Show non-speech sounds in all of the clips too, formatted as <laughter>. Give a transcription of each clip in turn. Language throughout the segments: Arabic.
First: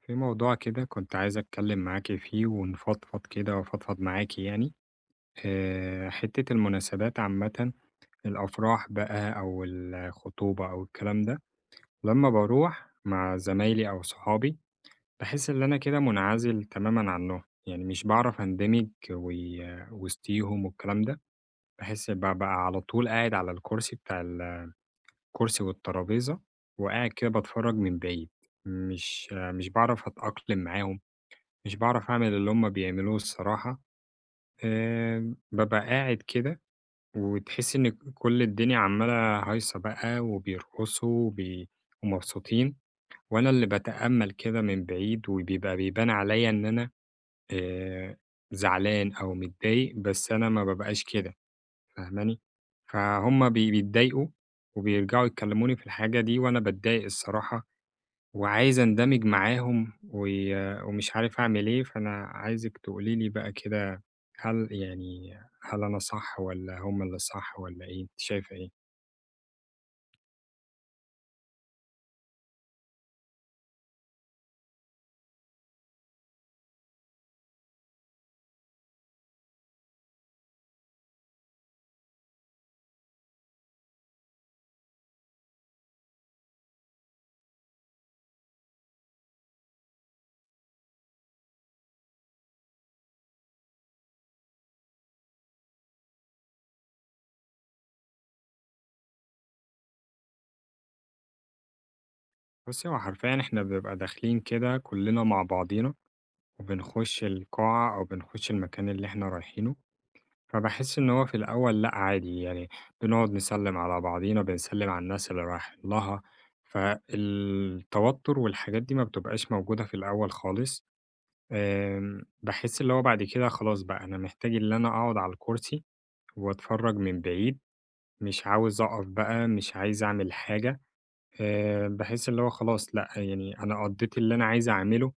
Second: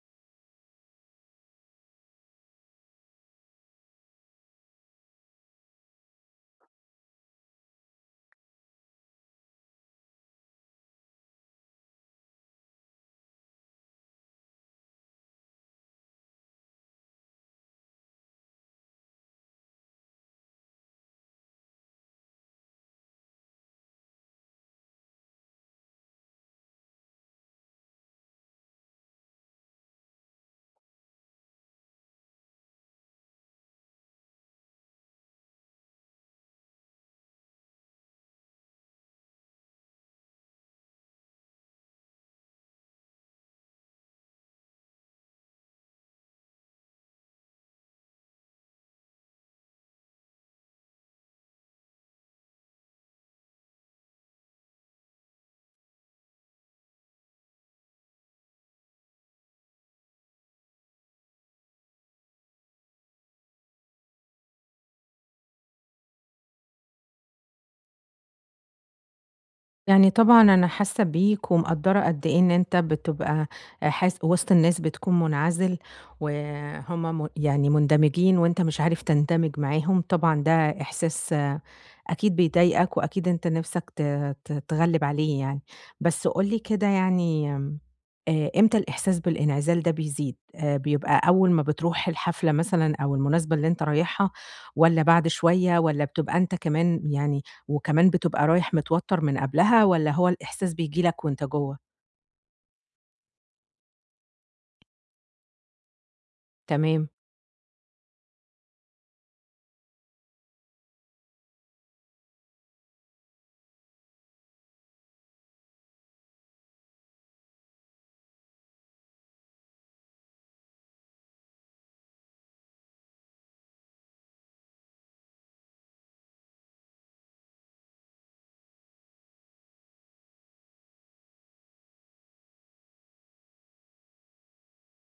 في موضوع كده كنت عايز أتكلم معاكِ فيه ونفضفض كده وأفضفض معاكِ يعني، حتّة المناسبات عامةً، الأفراح بقى أو الخطوبة أو الكلام ده، لمّا باروح مع زمايلي أو صحابي، باحس إن أنا كده منعزل تمامًا عنّهم، يعني مش باعرف أندمج وسطيهم والكلام ده، باحس بابقى على طول قاعد على الكرسي والترابيزة، وقاعد كده باتفرّج من بعيد، مش باعرف أتأقلم معاهم، مش باعرف أعمل اللي هُم بيعملوه الصراحة. بابقى قاعد كده وتحسّي إن كل الدنيا عمّالة هايصة بقى وبيرقصوا ومبسوطين، وأنا اللي باتأمّل كده من بعيد وبيبقى بيبان عليَّ إن أنا آآ زعلان أو متضايق، بس أنا ما بابقاش كده، فاهماني؟ فهُم بيتضايقوا وبيرجعوا يكلموني في الحاجة دي وأنا باتضايق الصراحة، وعايز أندمج معاهم ومش عارف أعمل إيه، فأنا عايزِك تقولي لي بقى كده، هل يعني هل أنا صح والّا هم اللي صح والّا إيه، أنتِ شايفة إيه؟ يعني طبعًا أنا حاسة بيك ومقدّرة قد إيه إن أنت بتبقى حاس وسط الناس بتكون منعزل، وهُم يعني مندمجين وأنت مش عارف تندمج معاهم، طبعًا ده إحساس آه، أكيد بيضايقك، وأكيد أنت نِفْسك ت ت تتغلِّب عليه يعني. بس قُل لي كده يعني إمتى الإحساس بالانعزال ده بيزيد؟ بيبقى أول ما بتروح الحفلة مثلًا أو المناسبة اللي أنت رايحها والّا بعد شوية والّا بتبقى أنت كمان يعني وكمان بتبقى رايح متوتر من قبلها والّا هو الإحساس بييجي لك وأنت جوّه؟ بُصّي، هو حرفيًا إحنا بنبقى داخلين كده كُلّنا مع بعضينا تمام، وبنخُش القاعة أو بنخُش المكان اللي إحنا رايحينه، فباحس إن هو في الأول لأ عادي، يعني بنقعد نسلِّم على بعضينا، بنسلِّم على الناس اللي رايحين لها، فالتوتُّر والحاجات دي ما بتبقاش موجودة في الأول خالص. باحس اللي هو بعد كده خلاص بقى أنا محتاج اللي أنا أقعد على الكرسي وأتفرّج من بعيد، مش عاوز أقف بقى، مش عايز أعمل حاجة. باحس اللي هو خلاص لأ، يعني أنا قضّيت اللي أنا عايز أعمله،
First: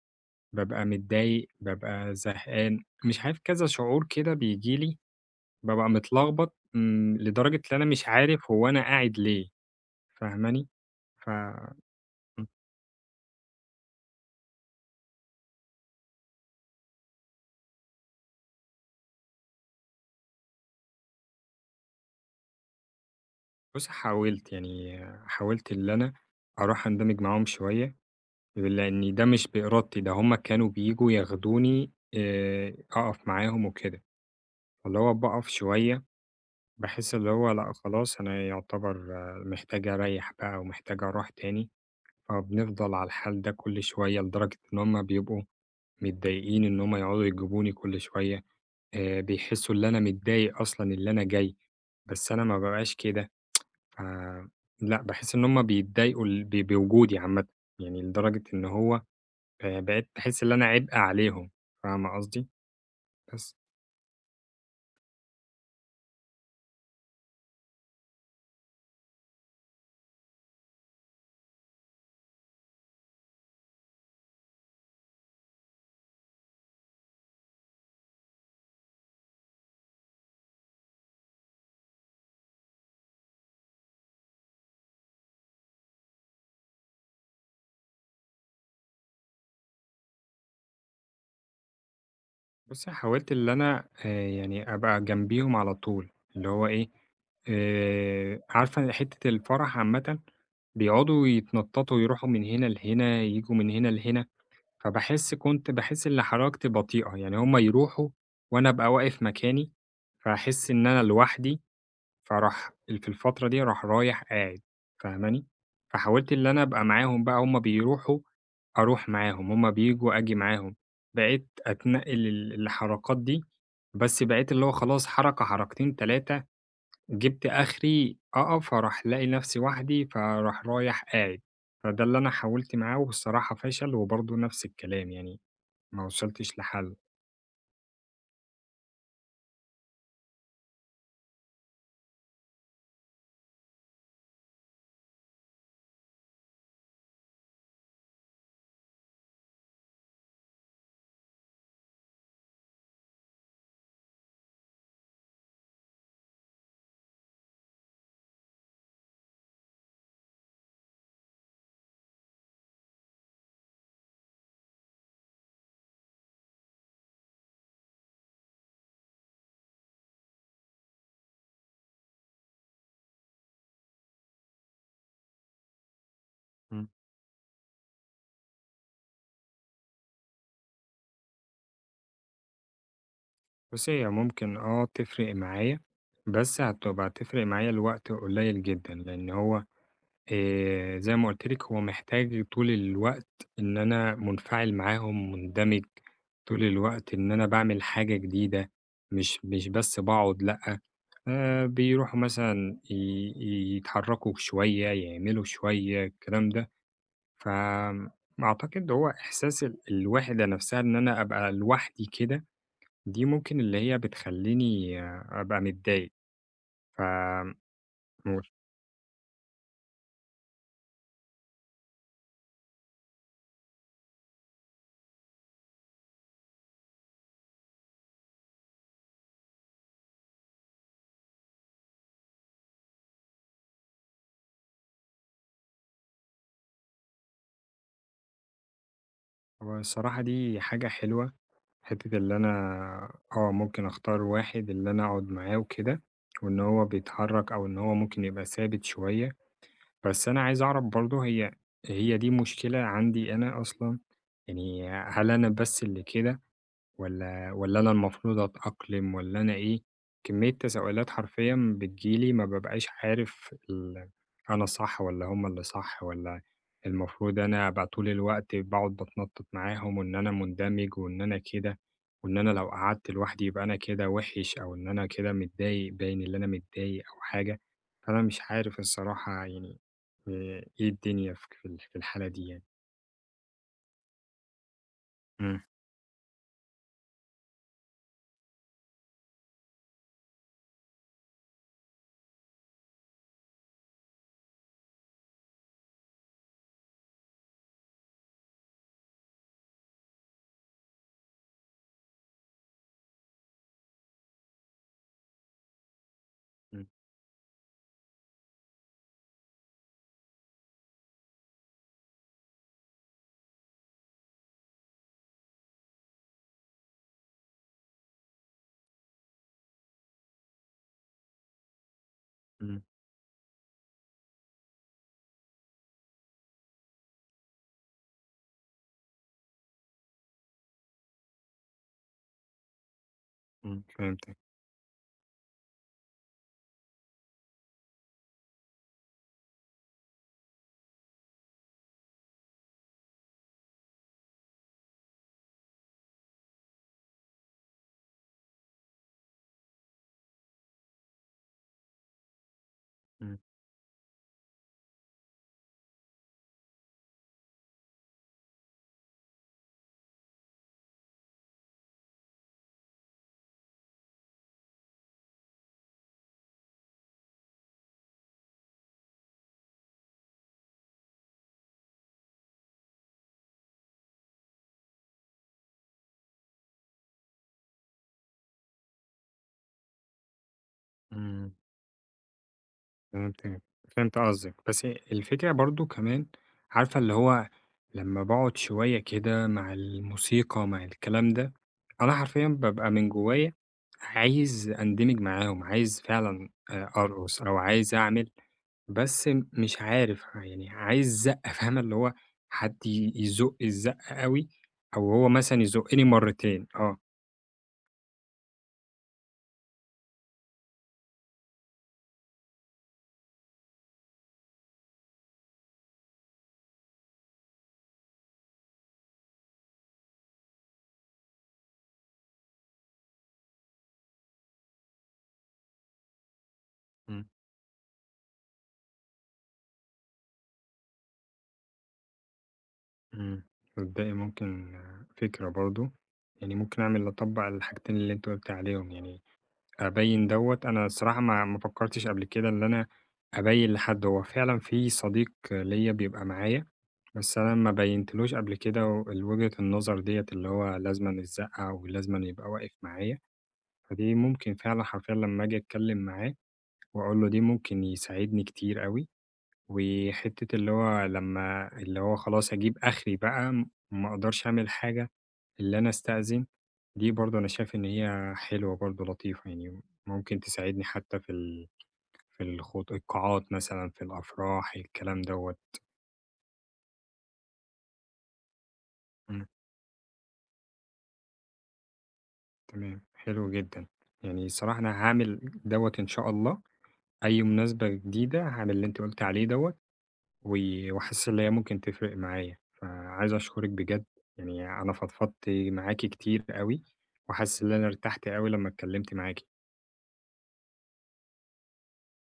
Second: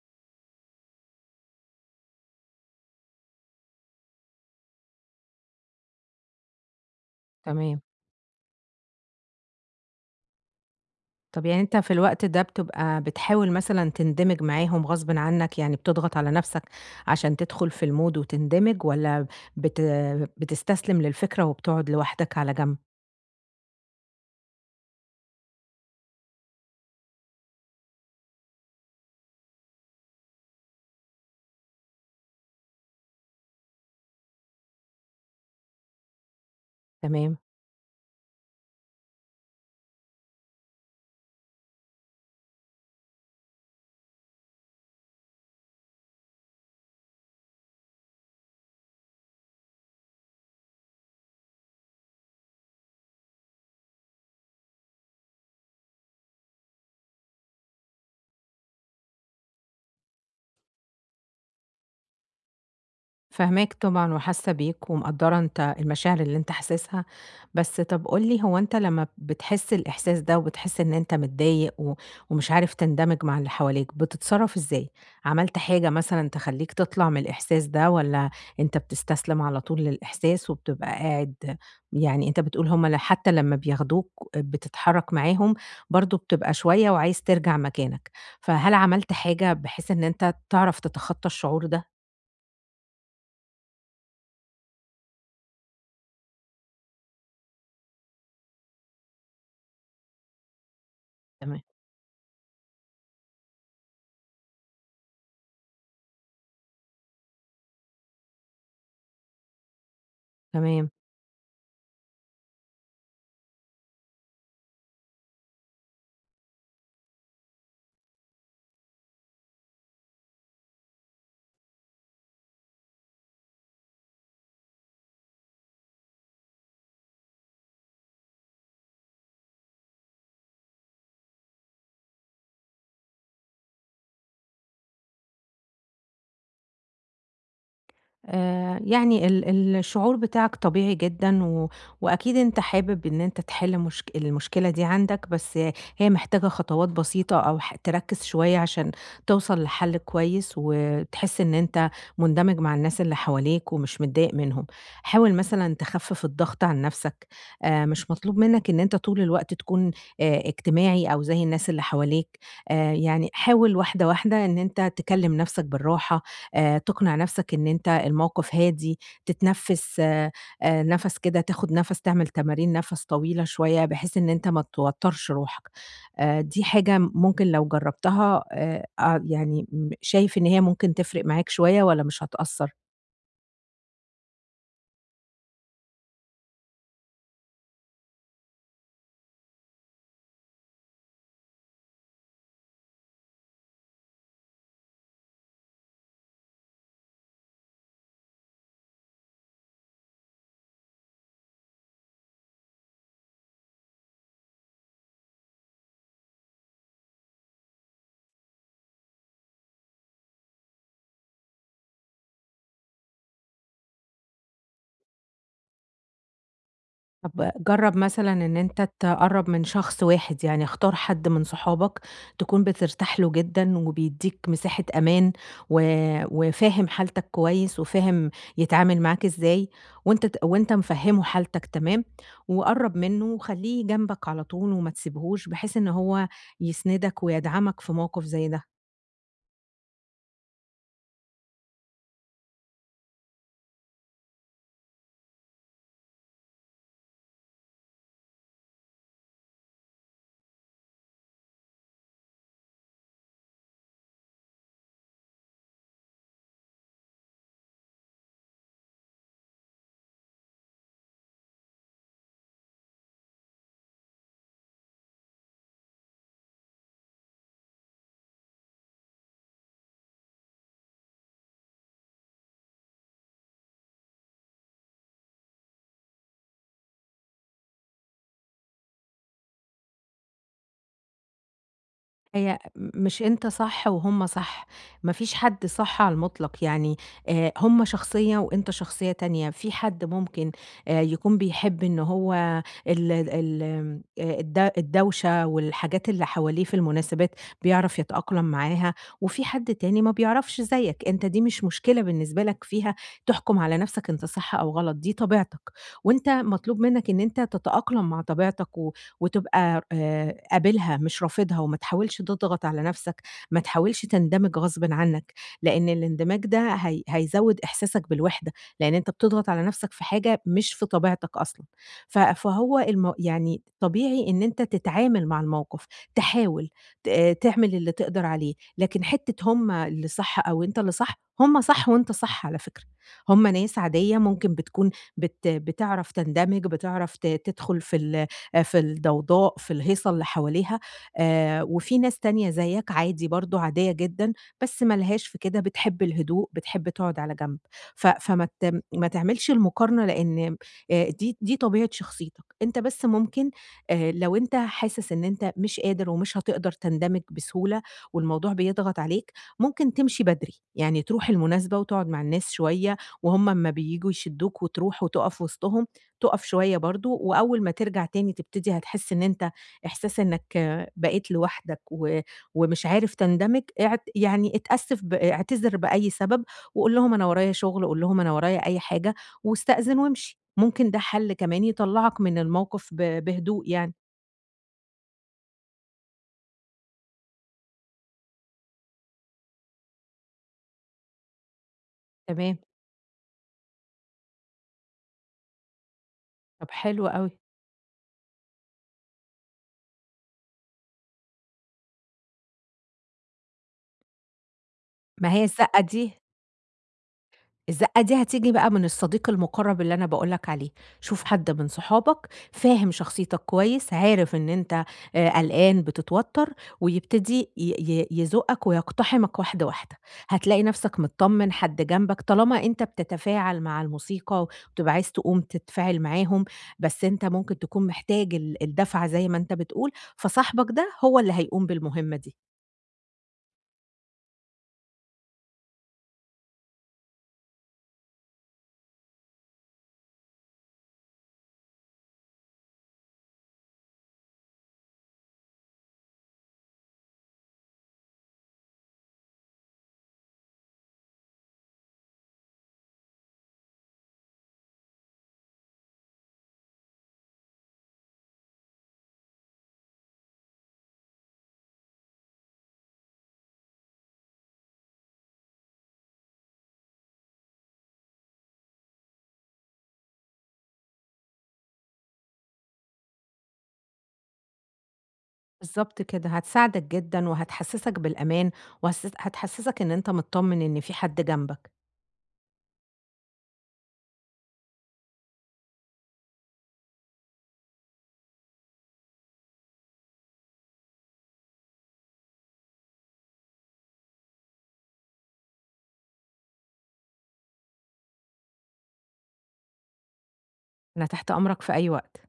بابقى متضايق، بابقى زهقان، مش عارف كذا شعور كده بييجي لي، بابقى متلخبط، لدرجة إن تمام. أنا مش عارف هو أنا قاعد ليه، فاهماني؟ ف طب يعني أنت في الوقت ده بتبقى بتحاول مثلًا تندمج معاهم غصبٍ عنك، يعني بتضغط على نفسك عشان تدخل في الmood وتندمج والّا بت بتستسلم للفكرة وبتقعد لوحدك على جنب؟ بُصّي، حاولت اللي أنا أروح أندمج معاهم شوية. لإن ده مش بإرادتي، ده هُم كانوا بييجوا ياخدوني أقف معاهم وكده، فاللي هو باقف شوية باحس اللي تمام. هو لأ خلاص أنا يعتبر محتاج أريّح بقى ومحتاج أروح تاني، فبنفضل على الحال ده كل شوية لدرجة إن هُم بيبقوا متضايقين إن هُم يقعدوا يجيبوني كل شوية. بيحسّوا اللي أنا متضايق أصلًا اللي أنا جاي، بس أنا ما بابقاش كده. ف لأ باحس إن هُم بيتضايقوا ال ب بوجودي عامةً، يعني لدرجة إن هو بقيت باحس إن أنا عبء عليهم، فاهمة قصدي؟ بس فاهماك طبعًا وحاسة بيك ومقدّرة أنت المشاعر اللي أنت حاسسها، بس طَب قُل لي هو أنت لمّا بتحس الإحساس ده وبتحس إن أنت متضايق و ومش عارف تندمج مع اللي حواليك، بتتصرّف إزاي؟ عملت حاجة مثلًا تخلّيك تطلع من الإحساس ده والّا أنت بتستسلم على طول للإحساس وبتبقى قاعد يعني أنت بتقول هم ل حتى لمّا بياخدوك بتتحرّك معاهم، برضه بتبقى شوية وعايز ترجع مكانك، فهل عملت حاجة بحيث إن أنت تعرف تتخطّى الشعور ده؟ بُصّي، حاولت اللي أنا يعني أبقى جنبيهم على طول، اللي هو إيه، عارفة حتّة الفرح عامةً بيقعدوا تما يتنططوا يروحوا من هنا لهنا، ييجوا من هنا لهنا، فباحس كنت باحس إن حركتي بطيئة، يعني هُم يروحوا وأنا أبقى واقف مكاني، فأحس إن تمام. أنا لوحدي. فراح ال في الفترة دي رايح قاعد، فاهماني؟ فحاولت اللي أنا أبقى معاهم، بقى هُم بيروحوا أروح معاهم، هُم بييجوا آجي معاهم، بقيت أتنقل للحركات دي، بس بقيت اللي هو خلاص حركة، حركتين، 3، جِبت آخري أقف، أروح ألاقي نفسي وحدي، فأروح رايح قاعد. فده اللي أنا حاولت معاه والصراحة فشل، وبرضه نفس الكلام يعني ما وصلتش لحل. يعني ال ال الشعور بتاعك طبيعي جدًا و وأكيد أنت حابب إن أنت تحل المشكلة دي عندك، بس هي محتاجة خطوات بسيطة أو ح تركّز شوية عشان توصل لحل كويس وتحس إن أنت مندمج مع الناس اللي حواليك ومش متضايق منهم. حاول مثلًا تخفِّف الضغط عن نَفْسك، مش مطلوب منّك إن أنت طول الوقت تكون اجتماعي أو زي الناس اللي حواليك، يعني حاول واحدة، واحدة إن أنت تكلِّم نَفْسك بالراحة، تقنع نفسك إن أنت الموقف هادي، تتنفّس نَفَس كده، تاخد نَفَس، تعمل تمارين نَفَس طويلة شوية بحيث إن أنت ما توتّرش روحك. دي حاجة ممكن لو جرّبتها أ يعني شايف إن هي ممكن تفرق معاك شوية والّا مش هتأثّر؟ بُصّي، هي ممكن تفرق معايا، بس هتفرق معايا لوقت قليل جدًا، لإن هو زي ما قُلت لِك هو محتاج طول الوقت إن أنا منفعل معاهم، مندمج طول الوقت، إن أنا باعمل حاجة جديدة، مش بس باقعد لأ. بيروحوا مثلًا يتحركوا شوية، يعملوا شوية، الكلام ده. فآمم أعتقد هو إحساس الوحدة نفسها إن أنا أبقى لوحدي كده، دي ممكن اللي هي بتخلّيني أبقى متضايق. ف طب جرّب مثلًا مش إن أنت تقرّب من شخص واحد، يعني اختار حد من صحابك تكون بترتاح له جدًا وبيدّيك مساحة أمان و وفاهم حالتك كويس وفاهم يتعامل معاك إزاي وأنت مفهّمه حالتك تمام، وقرّب منّه وخلّيه جنبك على طول وما تسيبهوش بحيث إن هو يسندك ويدعمك في موقف زي ده. هو الصراحة دي حاجة حلوة، حتّة اللي أنا ممكن أختار واحد اللي أنا أقعد معاه وكده، وإن هو بيتحرّك أو إن هو ممكن يبقى ثابت شوية. بس أنا عايز أعرف برضه هي دي مشكلة عندي أنا أصلًا، يعني هل أنا بس اللي كده؟ والّا أنا المفروض أتأقلم والّا أنا إيه؟ كمية تساؤلات حرفيًا بتيجي لي ما بابقاش عارف أنا الصح والّا هم اللي صح، والّا المفروض أنا أبقى طول الوقت باقعد باتنطط معاهم وإن أنا مندمج وإن أنا كده، وإن أنا لو قعدت لوحدي يبقى أنا كده وِحِش، أو إن أنا كده متضايق باين اللي أنا متضايق أو حاجة، فأنا مش عارف الصراحة يعني إيه الدنيا في ك في ال في الحالة دي هي يعني. م مش أنت صح وهُم صح، ما فيش إمم. حد صح على المطلق، يعني هُم شخصية وأنت شخصية تانية، في حد ممكن يكون بيحب إن هو ال ال آمم الد الدوشة والحاجات اللي حواليه في المناسبات بيعرف يتأقلم معاها، وفي حد تاني ما بيعرفش زيك، أنت دي مش مشكلة بالنسبة لك فيها تحكم على نفسك أنت صح أو غلط، دي طبيعتك، وأنت مطلوب إمم. منك إن أنت تتأقلم مع طبيعتك و وتبقى قابلها مش رافضها، وما تحاولش تضغط على نفسك، ما تحاولش تندمج غصبٍ عنك، لإن الاندماج ده هي هيزوّد إحساسك بالوحدة، لإن أنت بتضغط على نفسك في حاجة مش في طبيعتك أصلًا. ف فهو إمم. الم يعني طبيعي إن أنت تتعامل مع الموقف، تحاول ت آه، تعمل اللي تقدر عليه، لكن حتّة هم اللي صح أو أنت اللي صح، هم صح وأنت صح على فكرة، هم ناس إمم. عادية فهمتك. ممكن بتكون بتعرف تندمج، بتعرف تدخل في الضوضاء، في الهيصة اللي حواليها، وفي ناس تانية زيّك عادي برضه عادية جدًا، بس ما لهاش في كده، بتحب الهدوء، بتحب تقعد على جنب. ف فما ت ما تعملش المقارنة لإن دي طبيعة شخصيتك. أنت بس إمم. ممكن لو أنت حاسس إن أنت مش قادر ومش هتقدر تندمج بسهولة والموضوع بيضغط عليك، ممكن تمشي بدري، يعني تروح المناسبة وتقعد مع الناس شوية وهُم أمّا بييجوا يشدوك وتروح وتُقف وسطهم تُقف شوية برضه، وأول ما ترجع تاني تبتدي هتحس إن أنت إحساس إنك بقيت لوحدك و ومش عارف تندمج، يعني اتأسف ب اعتذر بأي سبب، وقُل لهم أنا ورايا شغل، قُل لهم أنا ورايا أي حاجة، واستأذن وامشي، ممكن ده حل إمم. كمان يطلّعك من الموقف فهمتِك، بهدوء يعني. فهمت قصدِك، بس الفكرة برضه كمان، عارفة اللي هو لمّا باقعد شوية كده مع الموسيقى، مع الكلام ده، أنا حرفيًا تمام، بابقى من جوايا عايز أندمج معاهم، عايز فعلًا طب حلو أوي. أرقص أو عايز أعمل، بس مش عارف، يعني عايز زقة <laughs> فاهمة؟ اللي هو حد يزُق الزقة أوي، أو هو ما هي مثلًا الزقة يزُقني دي مرتين، آه. الزقة دي هتيجي بقى من الصديق المقرب اللي أنا باقول لك عليه، شوف حد من صحابك فاهم شخصيتك كويس، عارف إن أنت قلقان، بتتوتر، ويبتدي ي ي يزُقّك ويقتحمك واحدة، واحدة، هتلاقي نفسك متطمن، حد جنبك، طالما أنت بتتفاعل مع الموسيقى وبتبقى عايز تقوم تتفاعل معاهم، بس أنت إمم. ممكن تكون محتاج الدفعة زي ما أنت بتقول، فصاحبك ده هو اللي هيقوم بالمهمة دي. إمم. تصدّقي ممكن فكرة برضه، يعني ممكن أطبّق الحاجتين اللي أنتِ قُلتِ عليهم، يعني أبيّن دوّة. أنا الصراحة ما فكّرتش قبل كده إن أنا أبيّن لحد. هو فعلًا في صديق ليّا بيبقى معايا، بس أنا ما بيّنتلوش قبل كده وجهة النظر ديّة، اللي هو لازمًا يتزقّع ولازمًا يبقى واقف معايا، فدي ممكن فعلًا حرفيًا لمّا آجي أتكلّم معاه وأقول له دي ممكن يساعدني كتير أوي. وحتة اللي هو لما اللي هو خلاص أجيب آخري بقى ما أقدرش أعمل حاجة إلا أنا أستأذن، دي برضه أنا شايف إن هي حلوة برضه، لطيفة يعني، ممكن تساعدني حتى القاعات مثلا في الأفراح، الكلام دوت. بالضبط كده، هتساعدك جدًا وهتحسّسك بالأمان مم، هتحسّسك إن أنت متطمن إن في حد جنبك. تمام، حلو جدا. يعني صراحة أنا هعمل دوت إن شاء الله، أي مناسبة جديدة هعمل اللي أنت قلت عليه دوت، و وحاسس اللي هي ممكن تفرق معايا، فعايز أشكرِك بجد، يعني أنا فضفضت معاكِ كتير أوي، وحاسس إن أنا ارتحت أوي لمّا اتكلمت معاكِ. أنا تحت أمرك في أي وقت.